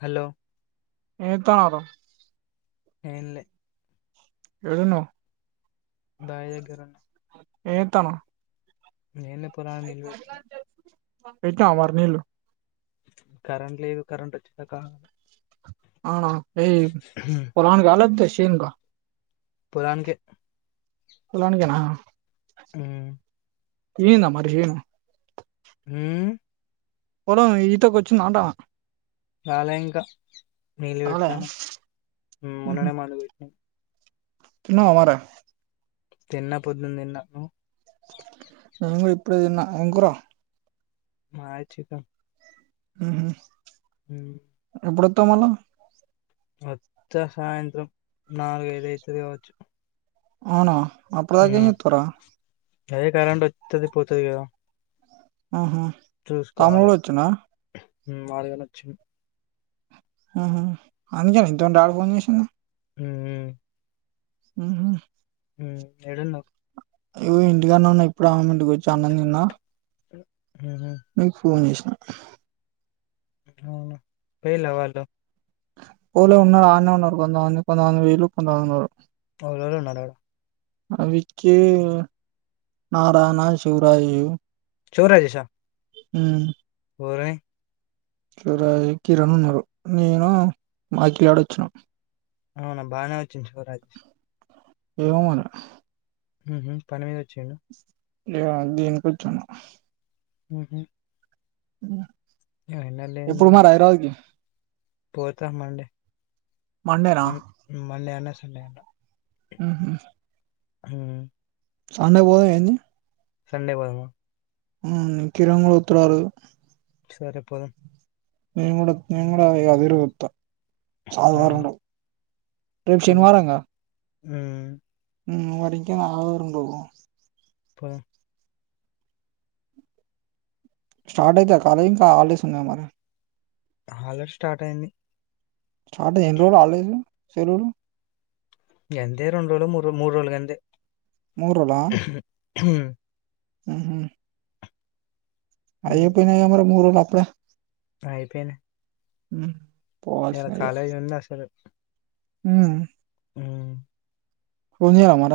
Hello ఏంచేతనవ్ర ఏం లే ఏడున్న వ్ బాయి దగ్గర ఏంచేతనవ్ ఎమ్లే పొలానికి నీళ్లు వెడుతున్న పెట్టినవ మరి నీళ్లు కరెంట్ లేదు కరెంట్ వచ్చేదాకా అ ఫ్లేమ్ పొలానిక లెప్తే చెనుక పొలానికే పోలనికేనా ఆ నిండింద మరి చేను ఉ పోలము ఈత కోచిందాంటా రాలే ఇంకా నీళ్ళు రాలే పెడతానం ఉహు మొన్ననే మందు వేటినమ్ తిన్నావా మరే తిన్న పొద్దు తిన్న నువ్వు నేను కూడా ఇప్పుడేతిన్న ఎం కురా మాది చికెన్ ఉహు హు తమళ అత్త సాయంత్రం నాలుగైదు అయితది కావచ్చు అవునా అప్పుడుదాక ఏం మ్మ్ చెత్తావురా అదే కరెంట్ వత్తది పోతది కదా ఆహా తమ్ముడు చూసుకోవాలి కూడా వచ్చిండా మాదిగా నచ్చిం ఆహా అందుకేనా ఇంతముందు డాడీ ఫోన్ చేసింది ఉ ఉహు ఉ ఏడున్నావ్ ఇప్పుడే అమ్మమ్మ ఇంటికి వచ్చి అన్నం దిన్న చ మీకు ఫోన్ చేసినా అవును పోయిల వాళ్ళు పోలే ఉన్నారు అన్నే ఉన్నారు కొంతమంది వేలు కొంతమంది ఉన్నారు ఓవలేవల్ ఉన్నడు మా విక్కి నారాయణ శివరాజు చో రాజేశా ఉ ఒరై క్యూరై కిరణ్ ఉన్నారు నేను మాక్కిగాడు వచ్చినం అవునా బాగానే వచ్చింది శివరాజ్ ఏమో మన ఊహు పని మీద ఓచ్చిండు లే దీని కొచ్చిండు ఉహు ఎప్పుడు మరి హైరాద్కి పోతా మండే మండేనా మ మండే అన్న సండే అన్న ఉహు హూ సండే వోద ఏంది సండే వొదమా ఊమ్ కిరణ్ బోత్లారు సరే పోదం నేన్ గూడ నేన్ గూడ అవిరు ఒత్త ఆ! రేపు శనివారంగా ఊ ఊ మరింకేం అలవారం బోదం ప స్టార్ట్ అయితయా కాలే ఇంకా హాల్డేస్ ఉన్నయ మరి హాలర్ స్టార్ట్ అయింది స్టార్ట్ అయి ఎన్నిరోజులు హాల్డేలు సెలులు యంతే రెన్ రోలో మూర్ మూ రోలు గంతే మూరలా హూ ఉహు అయిపొయినైగా మరి మర్రోలు అపుడే అయిపోయిన పోవాల్సినదిగ ఉంది అసలు. ఊ హ్మ్. ఫోన్ జేవ మర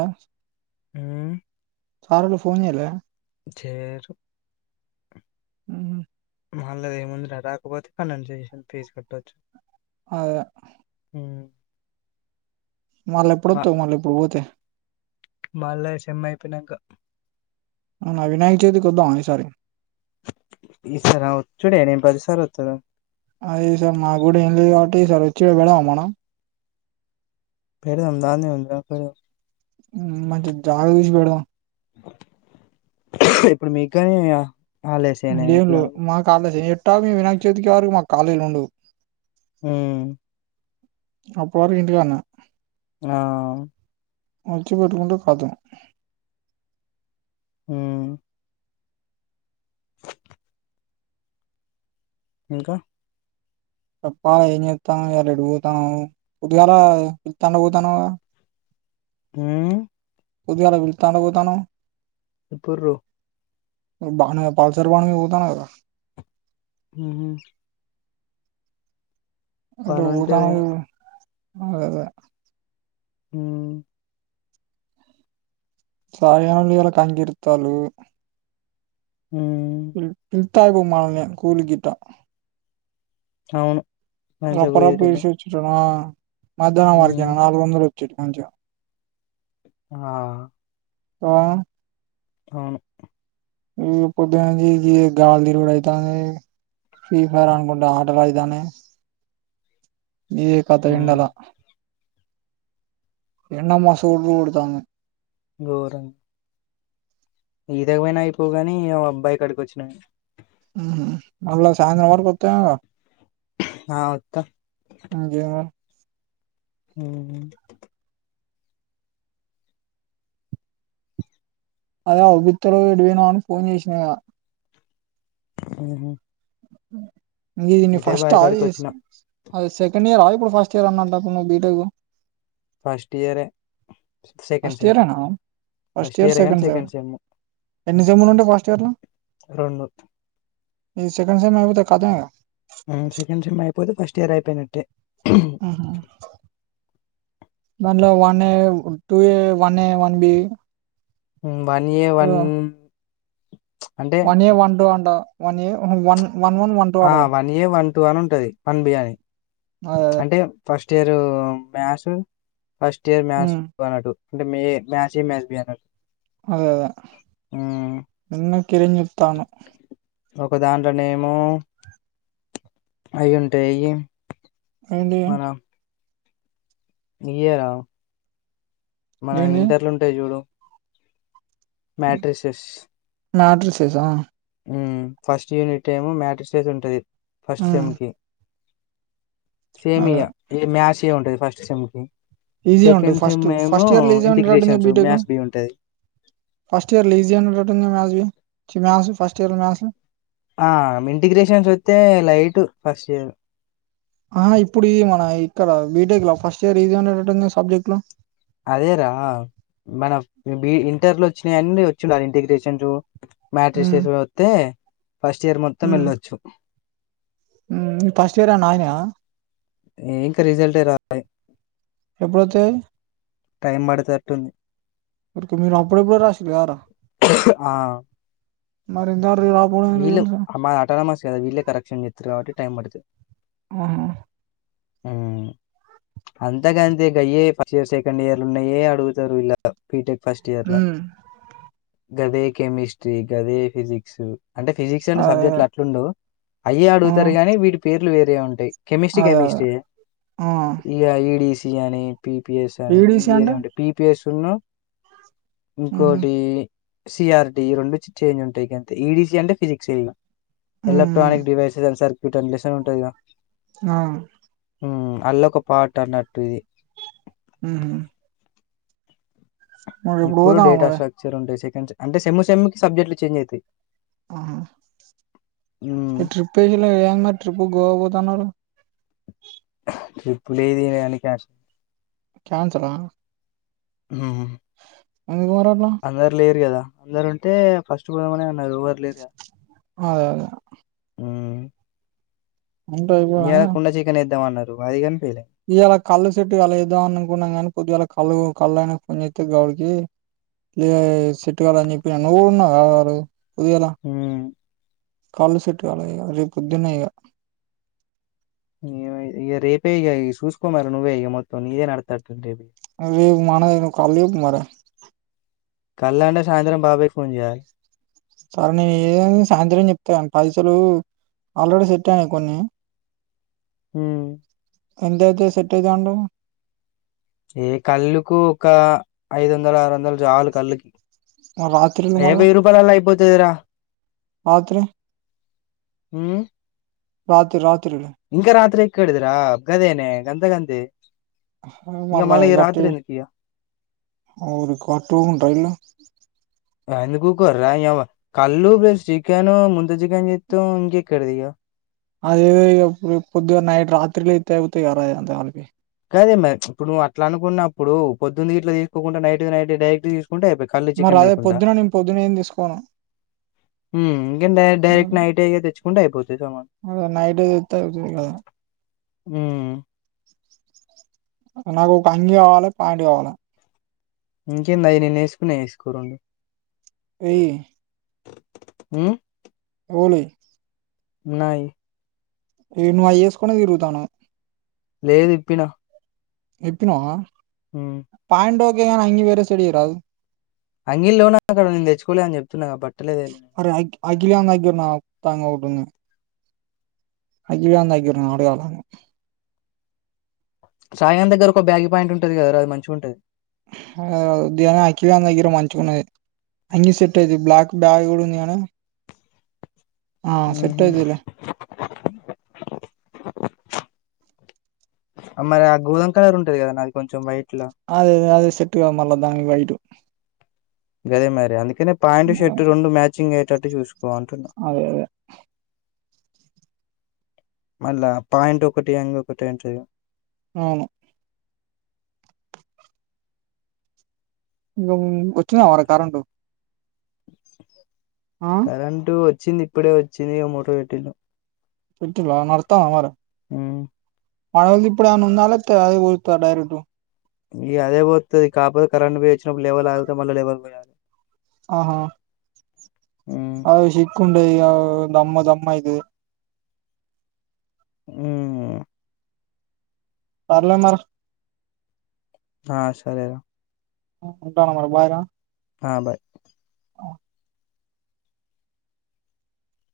ఊ సారొలు ఫోన్ చేయలే చేరు ఉహు వాళ్ళది ఏముంది రా రాకపోతే ఫైనన్సేషన్ ఫీజ్ కట్టొచ్చు అదే హ్మ్. మ మళ్ళెప్పుడుత్తవ్ మళ్ళ ఇప్పుడు పోతే మళ్ళా ఈ సేమ్ అయిపోయినంక అవునా వినాయ చేతికి వద్దా ఈసారి ఈసారా ఒచ్చుడే నేన్ పది సార్ వత్తద అదే ఈ సార్ మా గూడా ఏంలే గాబట్టి ఈ సార్ వచ్చి ఈడ [unintelligible] మనం పెరు అందాంది ఉందా ఫ మంచి జాగ చూసి పెడ్దాం ఇప్పుడు మీగ్గాని అ లీవ్లు మా కాలేజి ఎట్టా మీ వినాయక చవితికి వరకు మాకు కాలేజ్లు ఉండవు ఊ అప్పరి ఇంటిగాన్న ఆ మంచి పెట్టుకుంటే కాదు ఊ ఇంకా తప్ప ఏం చేత్తాను ఇయాలా ఎటు పోతాను పొద్దుగాల పిల్తన్నా పోతన్నావ్ మ్మ్ పొద్దుగాళ పిల్తన్నా పోతన్నావ్ ఇప్పురు బానే పల్సర్ బండి తోల్తన్నావ్ మ్మ్ ఎటు పనుంటే పోతన్నావు పోయినప్పుడు నువు మ్మ్ మ్మ్ [unintelligible] తగ్గుత్తండు ఉమ్ ఇత్తాము మనమే కూలి గిట్ట అవును మంచిగా రప్ప రాప పోయేటోల్లం [unintelligible] మధ్యానం ఉమ్ [unintelligible] నాలుగు వందలు వచ్చ కొంచం ఆ ఆ అవును పొద్దుగాల ఇది [unintelligible] అయితాంది ఫ్రీ ఫైర్ అనుకుంట ఆటలా ఇదానేే ఏ కాత ఉమ్ ఎండలా ఎండమ్మ సురుకు పుడుతాంది ఘోరం ఈదగవైనా అయిపోవు గాని బాయి కాడికి వచ్చిన మ్మ్ మళ్ళా [unintelligible] కొత్త ఆ వత్తా అయిన మ్మ్ వాళ్లవిడకు ఇత్తున్న గాని వినాం ఫోన్ చేసినా గా మ్మ్ ఇది నువ్ ఫస్టా కాడికి వచ్చిన చేసింది అది సెకండ్ ఇయరా ఇప్పుడు ఫస్ట్ ఇయర్ అన్నట్టు నువ్ బీటెక్ ఫస్ట్ ఇయరే సెకండ్ ఫస్ట్ సెమ్ ఇయరేనా ఫస్ట్ ఇయరే కానీ సెకండ్ సెమ్ ఎన్ని సెమ్లు ఉంటాయి ఫస్ట్ ఇయర్ లో రెండు ఈ సెకండ్ సెమ్ అయిపోతే కాదా మ్మ్ సెకండ్ సెమ్ అయిపోతే ఫస్ట్ ఇయర్ అయిపోయినట్టే హ్మ్. మ్మ్ దాంట్లో one A two A one A one B one year one one A one two ఉండవ్ one A one one one one two ఆ అడగా వన్ ఏ వన్ టు అని ఉంటది వన్ బి అనీ అదే అదే అంటే first first year maths first year maths ఉమ్, వాడు అంటే మీ మ్యాస్ ఎ మ్యాస్ బి [inaudible] ఆ హ్మ్. ఇందాక ఏదన్న చెప్తన్నావ్ ఒక దాంట్లోనేమో అవి ఉంటాయి అయి ఐ మీన్ ఇయే రా మనం ఏంటి ఇంటర్లు ఉంటాయి చూడు మాట్రిసిస్ నా [unintelligible] చేసావా ఫస్ట్ యూనిట్ ఏమో మ్యాట్రసెస్ ఉంటది ఫస్ట్ సెమ్ కి సేమ్ అదే ఇగ మ్యాస్ ఎ ఉంటది ఫస్ట్ సెమ్ కి ఈజీ ఉంటుంది సెకండ్ ధీమ్ ఫస్ట్ ఏమో ఫస్ట్ ఇయర్లో ఈజీ ఉండేటట్టుంది ఇంటిగ్రేషన్స్ బీటెక్ మ్యాథ్స్ బి ఉంటది ఫస్ట్ ఇయర్ లో ఈజీ [unintelligible] ఫస్ట్ ఇయర్ మ్యాథ్స్ ఆ ఇంటిగ్రేషన్స్స్తే తే లైట్ ఫస్ట్ ఇయర్ ఆ ఇప్పుడు ఇది మన ఇక్కడ బీటెక్ లో ఫస్ట్ ఇయర్ ఈజీ అనేటట్టుంది సబ్జెక్ట్ లో అదేరా మన బి ఇంటర్ లో వచ్చినా అన్నీ వచ్చుండది ఇంటిగ్రేషన్స్ మ్యాట్రి శేషు వత్తే ఉ ఉ ఫస్ట్ ఇయర్ ఏమన్న అగినయ ఇంకా రిజల్ట్ రాలే ఎప్పుడు వత్తాయ్ టైం పడెతట్టుంది ఊరికే మీరు అప్పుడు ఎప్పుడొ రాసిరు కదా రా ఆ మరి ఇంతవరకు రాకపోవడం ఏంటి వీళ్ళు తెలుసా అమా అటనమా కాద వీళ్లే కరెక్షన్ చెత్తారు కాబట్టి టైమ్ పడతది ఆహా ఊ అంత గంతే గయే ఫస్ట్ ఇయర్ సెకండ్ ఇయర్లు ఉన్నాయే అడుగుతారు ఇలా బిటెక్ ఫస్ట్ ఇయర్లో ఉమ్ గదే కెమిస్ట్ర్రి గదే ఫిజిక్స్ అంటే ఫిజిక్స్ అంటే అదే అదే సబ్జెక్ట్లు అట్లాండవు అయ్యే ఆ అడుగుతారు గానీ వీటి పేర్లు వేరే ఉంటాయి కేెమిస్ట్రీ అదే అదే కెమిస్ట్రీ ఆ ఇ ఈడిసి అని పిపిఎస్ అని ఈడిసి ఇవి అని అంటే ఉంటాయి పిపిఎస్ ను ఉహు ఇంకోటి సిఆర్టీ ఈ రెండు చేంజ్ ఉంటాయి గంతే ఈడీసీ అంటే ఫిజిక్స్ ఇగ ఉమ్ ఎలక్ట్రానిక్ డివైసెస్ అని సర్క్యూట్ అనే లెసన్ ఉంటది ఇగ ఆ ఉ అల్లో ఒక పార్ట్ అన్నట్టు ఇది ఉహు మరి ఎప్పుడు పోతావా మరి డేటాస్ట్రక్చర్ ఉంటాయి సెకండ్ అంటే సేమ్ సెమ్ కి సబ్జెక్ట్లు చేంజ్ అయతాయి ఆహా హ్మ్. ఈ ట్రిప్ వేయాలే ఏమన్నా ట్రిప్ గోవా పోతాఅన్నారు ట్రిప్పులేదు ఏమి లేదు అని క్యాన్సిల్ క్యాన్సల్ ఆ హు హూ మరి అట్లా అందరు లేరు కదా అందరు ఉంటే ఫస్ట్ పోదామనే ఉన్నారు ఎవరు లేరు కదా అదే అదే ఊ అంత అయిపోగానే ఇద్దాం అన్నారు హయిగాన్ ఇయలా కళ్ళు సేట్టు కాలేదు అనుకున్నాం గానీ పొద్దుగాలా కళ్ళు కళ్ళనా కోనిత్తే గౌడికి లే సేట్టుకాలే అని చెప్పి నువ్వు ఉన్నావ్ కదరా ఆరోజు ఉ కళ్ళు సెట్ కాలేదు ఇగ రేపు పొద్దున్నే ఇగ రేపే ఇగ చూసుకో మళ్ళా నువ్వే ఈగ మొత్తం నిది నడుత్తది రేపు ఇగ [unintelligible] మరి కళ్ళ అంటే సాయంత్రం బాబాయకి ఫోన్ చేయాలి సరే నేను ఏ సాయంత్రం చెప్తా వాన్నీ పైసలు ఆల్రెడీ సెట్ అయ్యానాయి కొన్ని ట్ ఉమ్ అందరికి సెట్ అయితాయి అంటావ్ ఏ కళ్ళుకు ఒక ఐదు వందలు ఆరు వందలు రాను కళ్ళుకి మళ్ళీ రాత్రిలు ఏ వెయ్యి రూపాయలల్లో అయిపోతదిరా ఆత్రే హ రాత్ర రాత్ర ఇంకా రాత్రి ఎక్కదరా అబ్గదేనే గంధ గంధి మళ గటి రి కార్టోను రైల ఎందుకుకోర్రా ఇ కళ్ళు ప్లస్ చికెను ముంత చికెన్ చేస్తాం ఇంకెక్కడుది ఇక అదే పొద్దుగా నైట్ రాత్రిలో అయితే అయితాయి కారు అద అంతా కలిపి కాదే మరి ఇప్పుడు అట్లా అనుకున్నప్పుడుొద్దున్నది ఇట్లా తీసుకోకుండా నైట్ నైట్ డైరెక్ట్ తీసు కొంటా అయిపోయి కాళీ మరి చికెన్ అదే అయిపుంటా పొద్దున నేను పొద్దున ఏం తీసుకోను ఇంకకాే డైరెక్ట్ నైట్ అయి తెచ్చుకుంటే అయిపోతాంది సమాం అ నైట్తు ఆ నాకు ఒక అంగి కావాలి పాంట కావాలి ఇంకేంది అయని నేసుకునే వేసుకోరండు ఏ అ రఓలి నయి ఈ నువ్వుయ్యేసుకొని తిరుగుతాను లేదు ఇప్పినా ఎప్పిన పాంటోకే అంగ వేర చెడి రాదు అంగీ లోన అక్కడ నేను తెచ్చుకోలే అని చెప్తున్నాక పట్టలేదు తాంగవుడు అంతాక నాడు కాళ్ళను సాయంం దగ్గర ఒక బ్యాగ పాయింట్ ఉంటుంది కదా అది మంచిగా ఉంటుది ఉదని అకివన దగ్గర మంచుకున్నది అంగ సెట్ఐది బ్లాక్ బాగడన్నను ఆ సెట్ హుహు. అయిదులే మరి ఆ గోధమ్ కలర్ ఉంటది కదన్న అది కొంచెం వైట్ అదే అదే సెట్టుగా మళ్ళ దా బయ గదే మర అందుకనే పాయింట్ షర్ట్ రెండు మ్యాచింగ్ అయేటట్టు చూసుకో అదే అదే మళ్ళీ పాయింట్ ఒకటి ఎంగ్ ఒకటి ఏంట అవును ఇంక వచ్చినా మర కరెంటు ఆ కరెంటు వచ్చింది ఇప్పుడే వచ్చింది ఒక మోటార్ వెటీలో చట్టలో నతాన్న మర హ్మ్. మన ఇప్పుడు ఏమనా ఉందాల అదే పోా డైరెక్ట్ ఇ అదే పోంది కాకపోతే కరెంట్ పో వచ్చినప్పుడు లేవర్ ఆగితే మళ్ళీ లేవర్ పోయాలి ఆహా ఉమ్ అద చిక్ండ ఈ దమ్మ దమ్ ఇది ఉ పర్లే మరి ఆ సరేరా ఉంటానా మరి భాయగా ఆా బాయ్